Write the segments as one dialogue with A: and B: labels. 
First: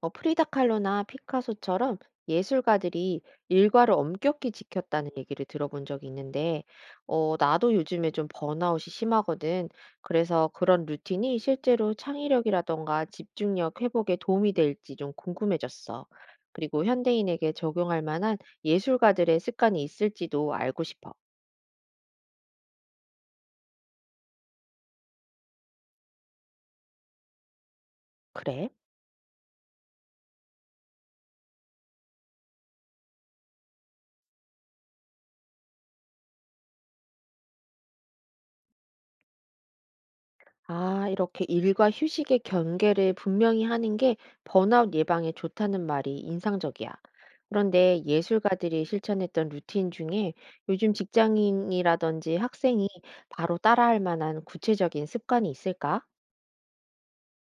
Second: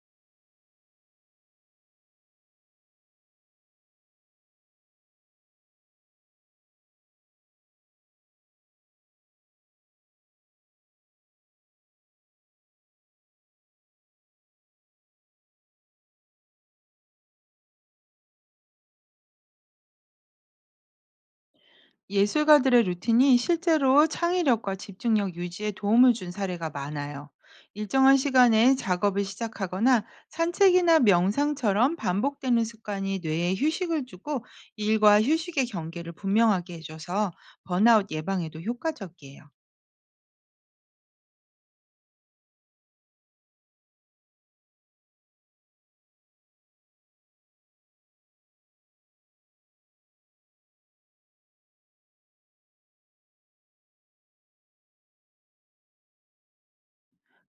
A: 프리다 칼로나 피카소처럼 예술가들이 일과를 엄격히 지켰다는 얘기를 들어본 적이 있는데, 나도 요즘에 좀 번아웃이 심하거든. 그래서 그런 루틴이 실제로 창의력이라던가 집중력 회복에 도움이 될지 좀 궁금해졌어. 그리고 현대인에게 적용할 만한 예술가들의 습관이 있을지도 알고 싶어.
B: 예술가들의 루틴이 실제로 창의력과 집중력 유지에 도움을 준 사례가 많아요. 일정한
A: 그래?
B: 시간에 작업을 시작하거나 산책이나 명상처럼 반복되는 습관이 뇌에 휴식을 주고 일과 휴식의 경계를 분명하게 해줘서 번아웃 예방에도 효과적이에요.
A: 아, 이렇게 일과 휴식의 경계를 분명히 하는 게 번아웃 예방에 좋다는 말이 인상적이야. 그런데 예술가들이 실천했던 루틴 중에 요즘 직장인이라든지 학생이 바로 따라할 만한 구체적인 습관이 있을까?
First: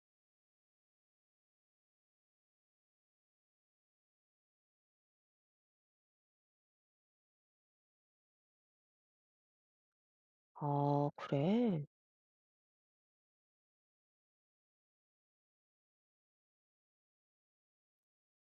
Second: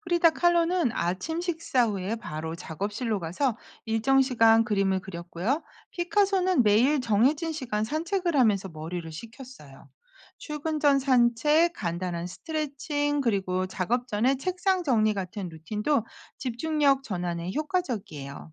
B: 프리다 칼로는 아침 식사 후에 바로 작업실로 가서 일정 시간 그림을 그렸고요. 피카소는 매일 정해진 시간 산책을 하면서 머리를 식혔어요. 출근 전
A: 아,
B: 산책,
A: 그래.
B: 간단한 스트레칭, 그리고 작업 전에 책상 정리 같은 루틴도 집중력 전환에 효과적이에요.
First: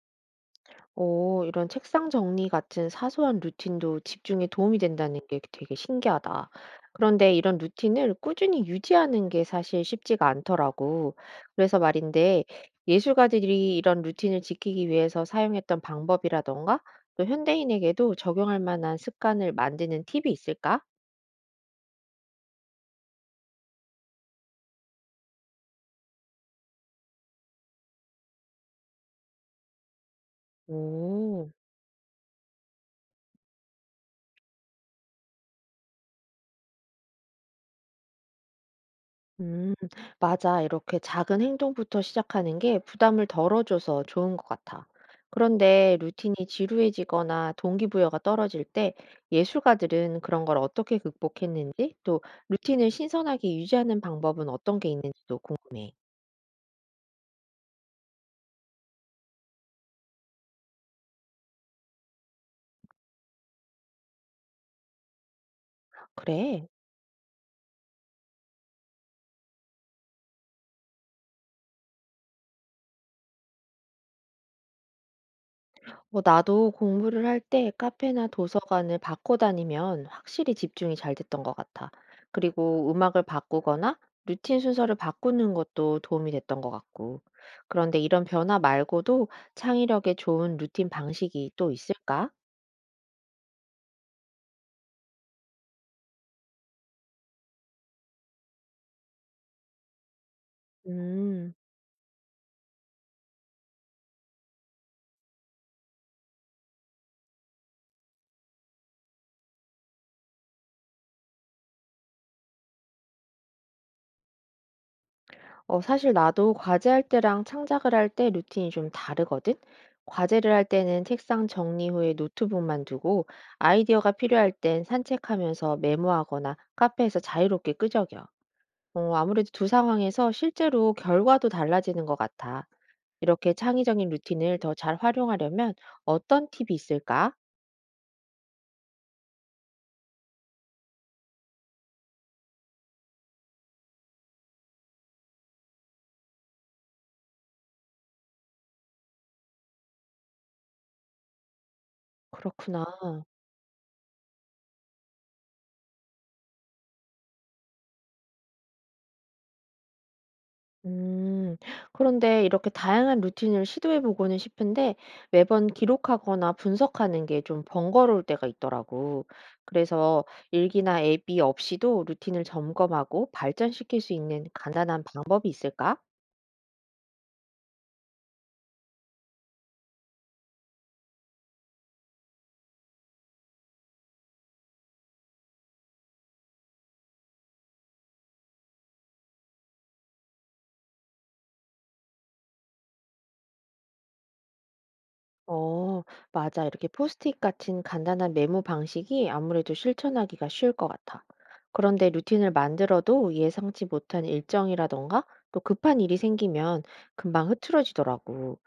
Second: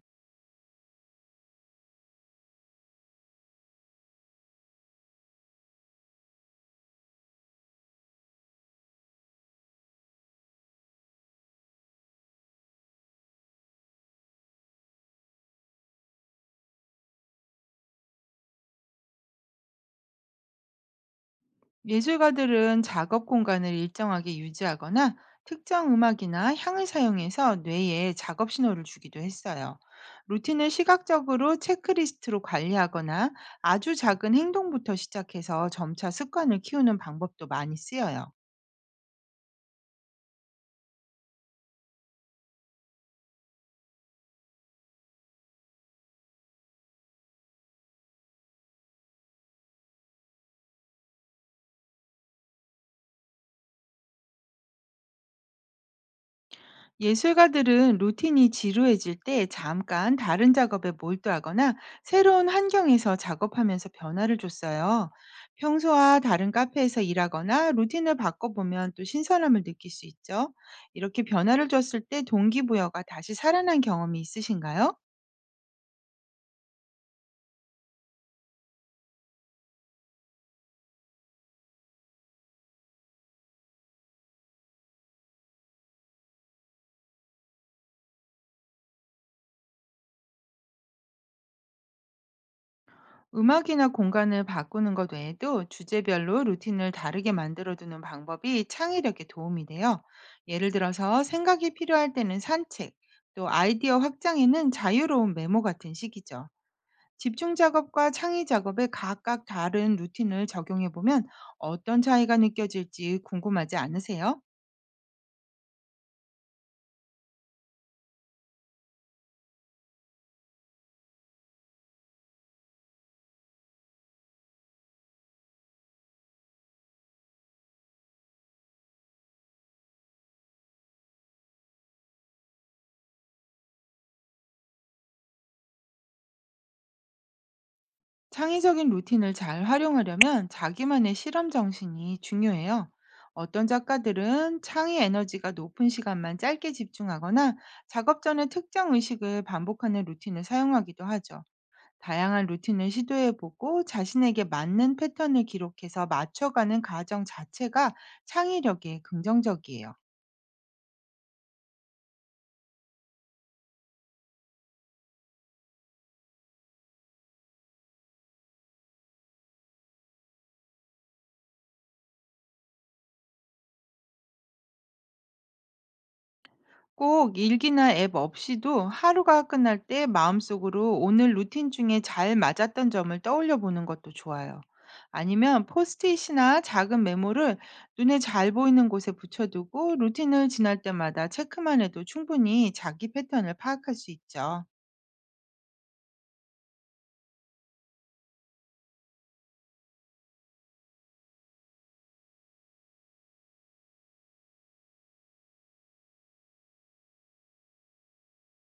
A: 오, 이런 책상 정리 같은 사소한 루틴도 집중에 도움이 된다는 게 되게 신기하다. 그런데 이런 루틴을 꾸준히 유지하는 게 사실 쉽지가 않더라고. 그래서 말인데, 예술가들이 이런 루틴을 지키기 위해서 사용했던 방법이라던가, 또 현대인에게도 적용할 만한 습관을 만드는 팁이 있을까?
B: 예술가들은 작업 공간을 일정하게 유지하거나 특정 음악이나 향을 사용해서 뇌에 작업 신호를 주기도 했어요. 루틴을
A: 오.
B: 시각적으로 체크리스트로 관리하거나 아주 작은 행동부터 시작해서 점차 습관을 키우는 방법도 많이 쓰여요.
A: 음, 맞아. 이렇게 작은 행동부터 시작하는 게 부담을 덜어줘서 좋은 것 같아. 그런데 루틴이 지루해지거나 동기부여가 떨어질 때 예술가들은 그런 걸 어떻게 극복했는지, 또 루틴을 신선하게 유지하는 방법은 어떤 게 있는지도 궁금해.
B: 예술가들은 루틴이 지루해질 때 잠깐 다른 작업에 몰두하거나 새로운 환경에서 작업하면서 변화를 줬어요. 평소와 다른
A: 그래.
B: 카페에서 일하거나 루틴을 바꿔보면 또 신선함을 느낄 수 있죠. 이렇게 변화를 줬을 때 동기부여가 다시 살아난 경험이 있으신가요?
A: 뭐 나도 공부를 할 때 카페나 도서관을 바꿔 다니면 확실히 집중이 잘 됐던 것 같아. 그리고 음악을 바꾸거나 루틴 순서를 바꾸는 것도 도움이 됐던 것 같고. 그런데 이런 변화 말고도 창의력에 좋은 루틴 방식이 또 있을까?
B: 음악이나 공간을 바꾸는 것 외에도 주제별로 루틴을 다르게 만들어두는 방법이 창의력에 도움이 돼요. 예를 들어서
A: 음.
B: 생각이 필요할 때는 산책, 또 아이디어 확장에는 자유로운 메모 같은 식이죠. 집중 작업과 창의 작업에 각각 다른 루틴을 적용해 보면 어떤 차이가 느껴질지 궁금하지 않으세요?
A: 사실 나도 과제할 때랑 창작을 할 때 루틴이 좀 다르거든? 과제를 할 때는 책상 정리 후에 노트북만 두고 아이디어가 필요할 땐 산책하면서 메모하거나 카페에서 자유롭게 끄적여. 아무래도 두 상황에서 실제로 결과도 달라지는 것 같아. 이렇게 창의적인 루틴을 더 잘 활용하려면 어떤 팁이 있을까?
B: 창의적인 루틴을 잘 활용하려면 자기만의 실험 정신이 중요해요. 어떤 작가들은 창의 에너지가 높은 시간만 짧게 집중하거나 작업 전에 특정 의식을 반복하는 루틴을 사용하기도 하죠. 다양한
A: 그렇구나.
B: 루틴을 시도해보고 자신에게 맞는 패턴을 기록해서 맞춰가는 과정 자체가 창의력에 긍정적이에요.
A: 음, 그런데 이렇게 다양한 루틴을 시도해 보고는 싶은데 매번 기록하거나 분석하는 게 좀 번거로울 때가 있더라고. 그래서 일기나 앱이 없이도 루틴을 점검하고 발전시킬 수 있는 간단한 방법이 있을까?
B: 꼭 일기나 앱 없이도 하루가 끝날 때 마음속으로 오늘 루틴 중에 잘 맞았던 점을 떠올려 보는 것도 좋아요. 아니면 포스트잇이나 작은 메모를 눈에 잘 보이는 곳에 붙여두고 루틴을 지날 때마다 체크만 해도 충분히 자기 패턴을 파악할 수 있죠.
A: 어, 맞아. 이렇게 포스트잇 같은 간단한 메모 방식이 아무래도 실천하기가 쉬울 것 같아. 그런데 루틴을 만들어도 예상치 못한 일정이라던가 또 급한 일이 생기면 금방 흐트러지더라고.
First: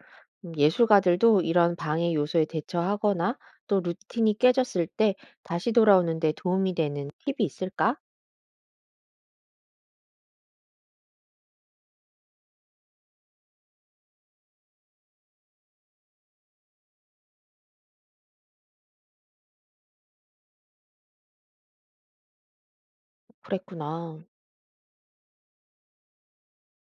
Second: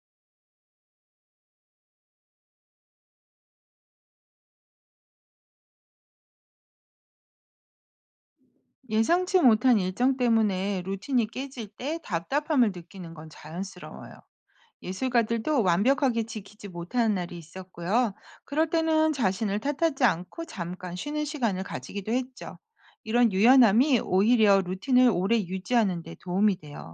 A: 예술가들도 이런 방해 요소에 대처하거나 또 루틴이 깨졌을 때 다시 돌아오는데 도움이 되는 팁이 있을까?
B: 예상치 못한 일정 때문에 루틴이 깨질 때 답답함을 느끼는 건 자연스러워요. 예술가들도 완벽하게 지키지 못하는 날이 있었고요. 그럴 때는 자신을 탓하지 않고 잠깐 쉬는 시간을 가지기도 했죠. 이런 유연함이
A: 그랬구나.
B: 오히려 루틴을 오래 유지하는 데 도움이 돼요.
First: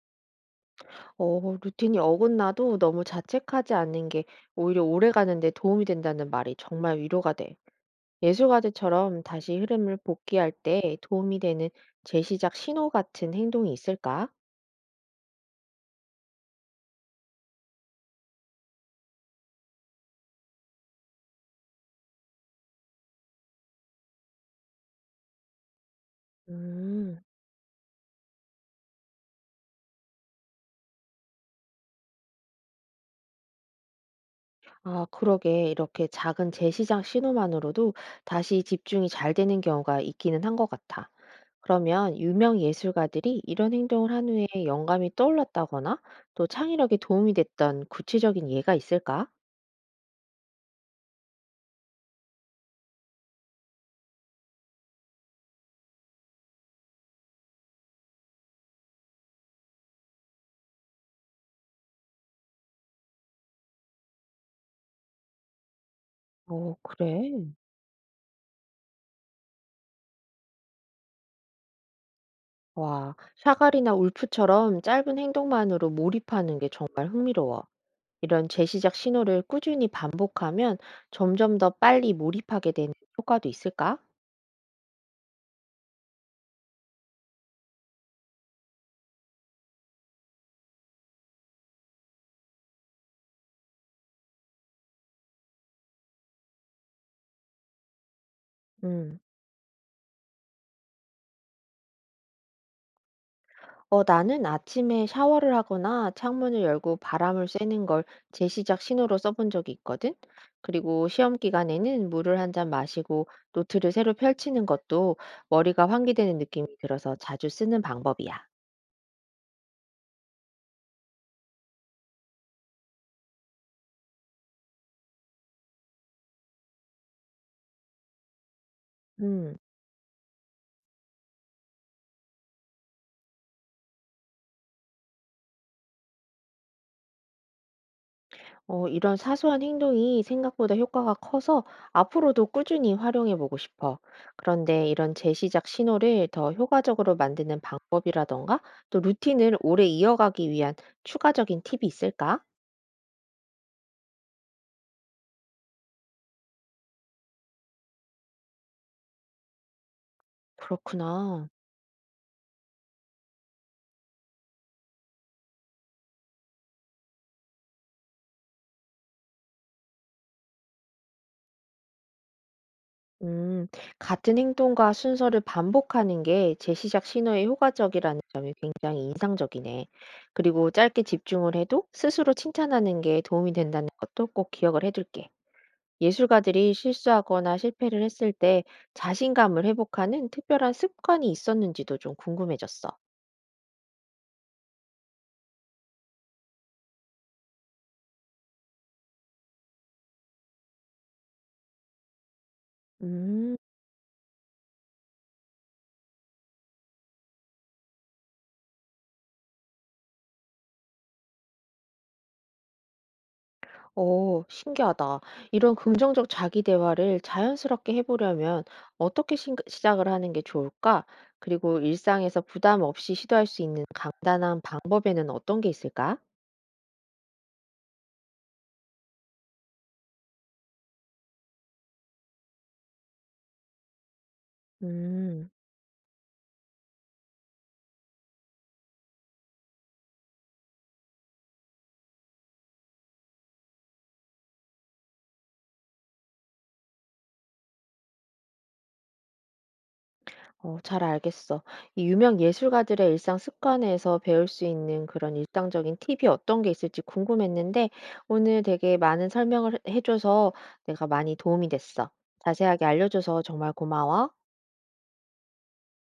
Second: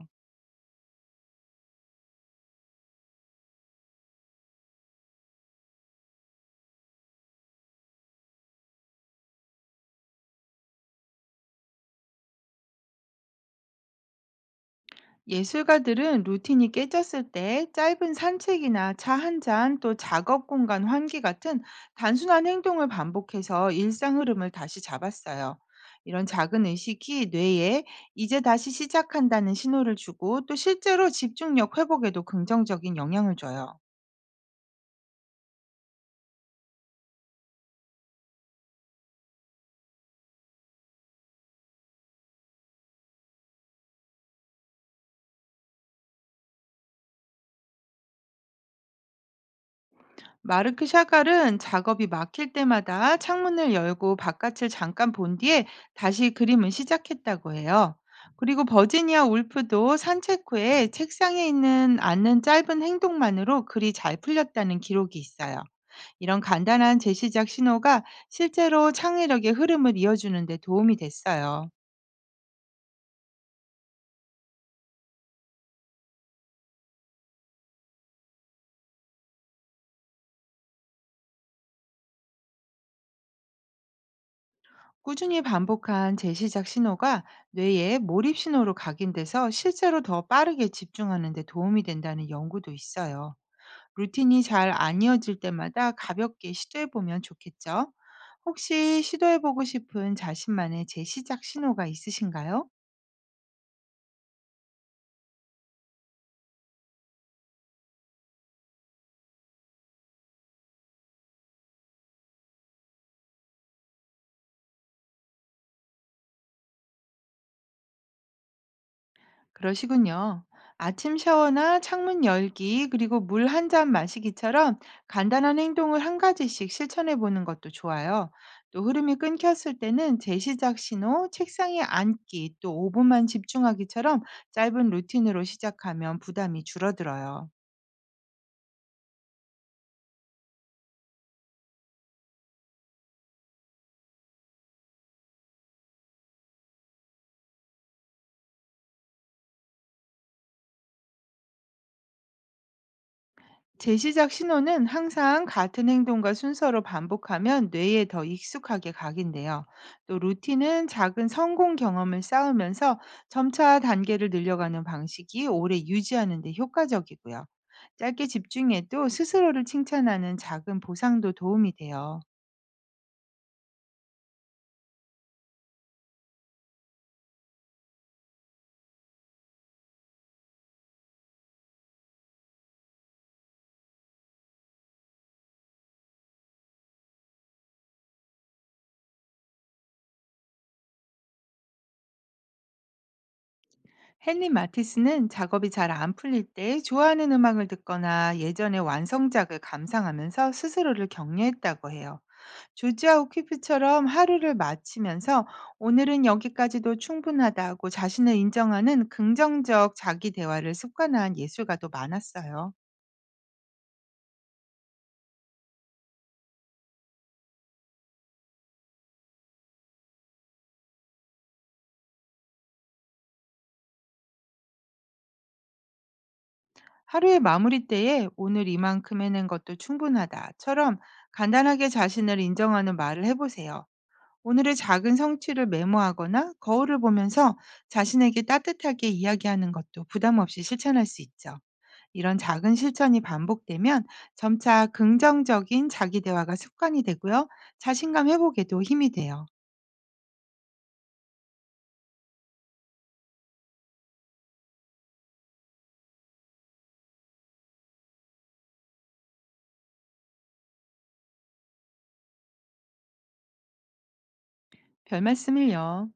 A: 루틴이 어긋나도 너무 자책하지 않는 게 오히려 오래 가는데 도움이 된다는 말이 정말 위로가 돼. 예술가들처럼 다시 흐름을 복귀할 때 도움이 되는 재시작 신호 같은 행동이 있을까?
B: 예술가들은 루틴이 깨졌을 때 짧은 산책이나 차 한 잔, 또 작업 공간 환기 같은 단순한 행동을 반복해서 일상 흐름을 다시 잡았어요. 이런 작은
A: 음,
B: 의식이 뇌에 이제 다시 시작한다는 신호를 주고 또 실제로 집중력 회복에도 긍정적인 영향을 줘요.
A: 아, 그러게. 이렇게 작은 재시작 신호만으로도 다시 집중이 잘 되는 경우가 있기는 한 것 같아. 그러면 유명 예술가들이 이런 행동을 한 후에 영감이 떠올랐다거나 또 창의력에 도움이 됐던 구체적인 예가 있을까?
B: 마르크 샤갈은 작업이 막힐 때마다 창문을 열고 바깥을 잠깐 본 뒤에 다시 그림을 시작했다고 해요. 그리고 버지니아 울프도 산책 후에 책상에 있는 앉는 짧은 행동만으로 글이 잘 풀렸다는 기록이 있어요. 이런 간단한
A: 그래.
B: 재시작 신호가 실제로 창의력의 흐름을 이어주는 데 도움이 됐어요.
A: 와, 샤갈이나 울프처럼 짧은 행동만으로 몰입하는 게 정말 흥미로워. 이런 재시작 신호를 꾸준히 반복하면 점점 더 빨리 몰입하게 되는 효과도 있을까?
B: 꾸준히 반복한 재시작 신호가 뇌의 몰입 신호로 각인돼서 실제로 더 빠르게 집중하는 데 도움이 된다는 연구도 있어요. 루틴이 잘 안 이어질 때마다 가볍게 시도해 보면 좋겠죠? 혹시
A: 음.
B: 시도해 보고 싶은 자신만의 재시작 신호가 있으신가요?
A: 나는 아침에 샤워를 하거나 창문을 열고 바람을 쐬는 걸 재시작 신호로 써본 적이 있거든. 그리고 시험 기간에는 물을 한 잔 마시고 노트를 새로 펼치는 것도 머리가 환기되는 느낌이 들어서 자주 쓰는 방법이야.
B: 그러시군요. 아침 샤워나 창문 열기, 그리고 물 한 잔 마시기처럼 간단한 행동을 한 가지씩 실천해 보는 것도 좋아요. 또 흐름이
A: 음.
B: 끊겼을 때는 재시작 신호, 책상에 앉기, 또 5분만 집중하기처럼 짧은 루틴으로 시작하면 부담이 줄어들어요.
A: 이런 사소한 행동이 생각보다 효과가 커서 앞으로도 꾸준히 활용해 보고 싶어. 그런데 이런 재시작 신호를 더 효과적으로 만드는 방법이라던가 또 루틴을 오래 이어가기 위한 추가적인 팁이 있을까?
B: 재시작 신호는 항상 같은 행동과 순서로 반복하면 뇌에 더 익숙하게 각인돼요. 또 루틴은 작은
A: 그렇구나.
B: 성공 경험을 쌓으면서 점차 단계를 늘려가는 방식이 오래 유지하는 데 효과적이고요. 짧게 집중해도 스스로를 칭찬하는 작은 보상도 도움이 돼요.
A: 음, 같은 행동과 순서를 반복하는 게 재시작 신호에 효과적이라는 점이 굉장히 인상적이네. 그리고 짧게 집중을 해도 스스로 칭찬하는 게 도움이 된다는 것도 꼭 기억을 해둘게. 예술가들이 실수하거나 실패를 했을 때 자신감을 회복하는 특별한 습관이 있었는지도 좀 궁금해졌어.
B: 헨리 마티스는 작업이 잘 안 풀릴 때 좋아하는 음악을 듣거나 예전의 완성작을 감상하면서 스스로를 격려했다고 해요. 조지아우
A: 음,
B: 퀴프처럼 하루를 마치면서 오늘은 여기까지도 충분하다고 자신을 인정하는 긍정적 자기 대화를 습관화한 예술가도 많았어요.
A: 오 신기하다. 이런 긍정적 자기 대화를 자연스럽게 해보려면 어떻게 시작을 하는 게 좋을까? 그리고 일상에서 부담 없이 시도할 수 있는 간단한 방법에는 어떤 게 있을까?
B: 하루의 마무리 때에 오늘 이만큼 해낸 것도 충분하다처럼 간단하게 자신을 인정하는 말을 해보세요. 오늘의 작은
A: 음.
B: 성취를 메모하거나 거울을 보면서 자신에게 따뜻하게 이야기하는 것도 부담 없이 실천할 수 있죠. 이런 작은 실천이 반복되면 점차 긍정적인 자기 대화가 습관이 되고요. 자신감 회복에도 힘이 돼요.
A: 잘 알겠어. 이 유명 예술가들의 일상 습관에서 배울 수 있는 그런 일상적인 팁이 어떤 게 있을지 궁금했는데, 오늘 되게 많은 설명을 해줘서 내가 많이 도움이 됐어. 자세하게 알려줘서 정말 고마워.
B: 별 말씀을요.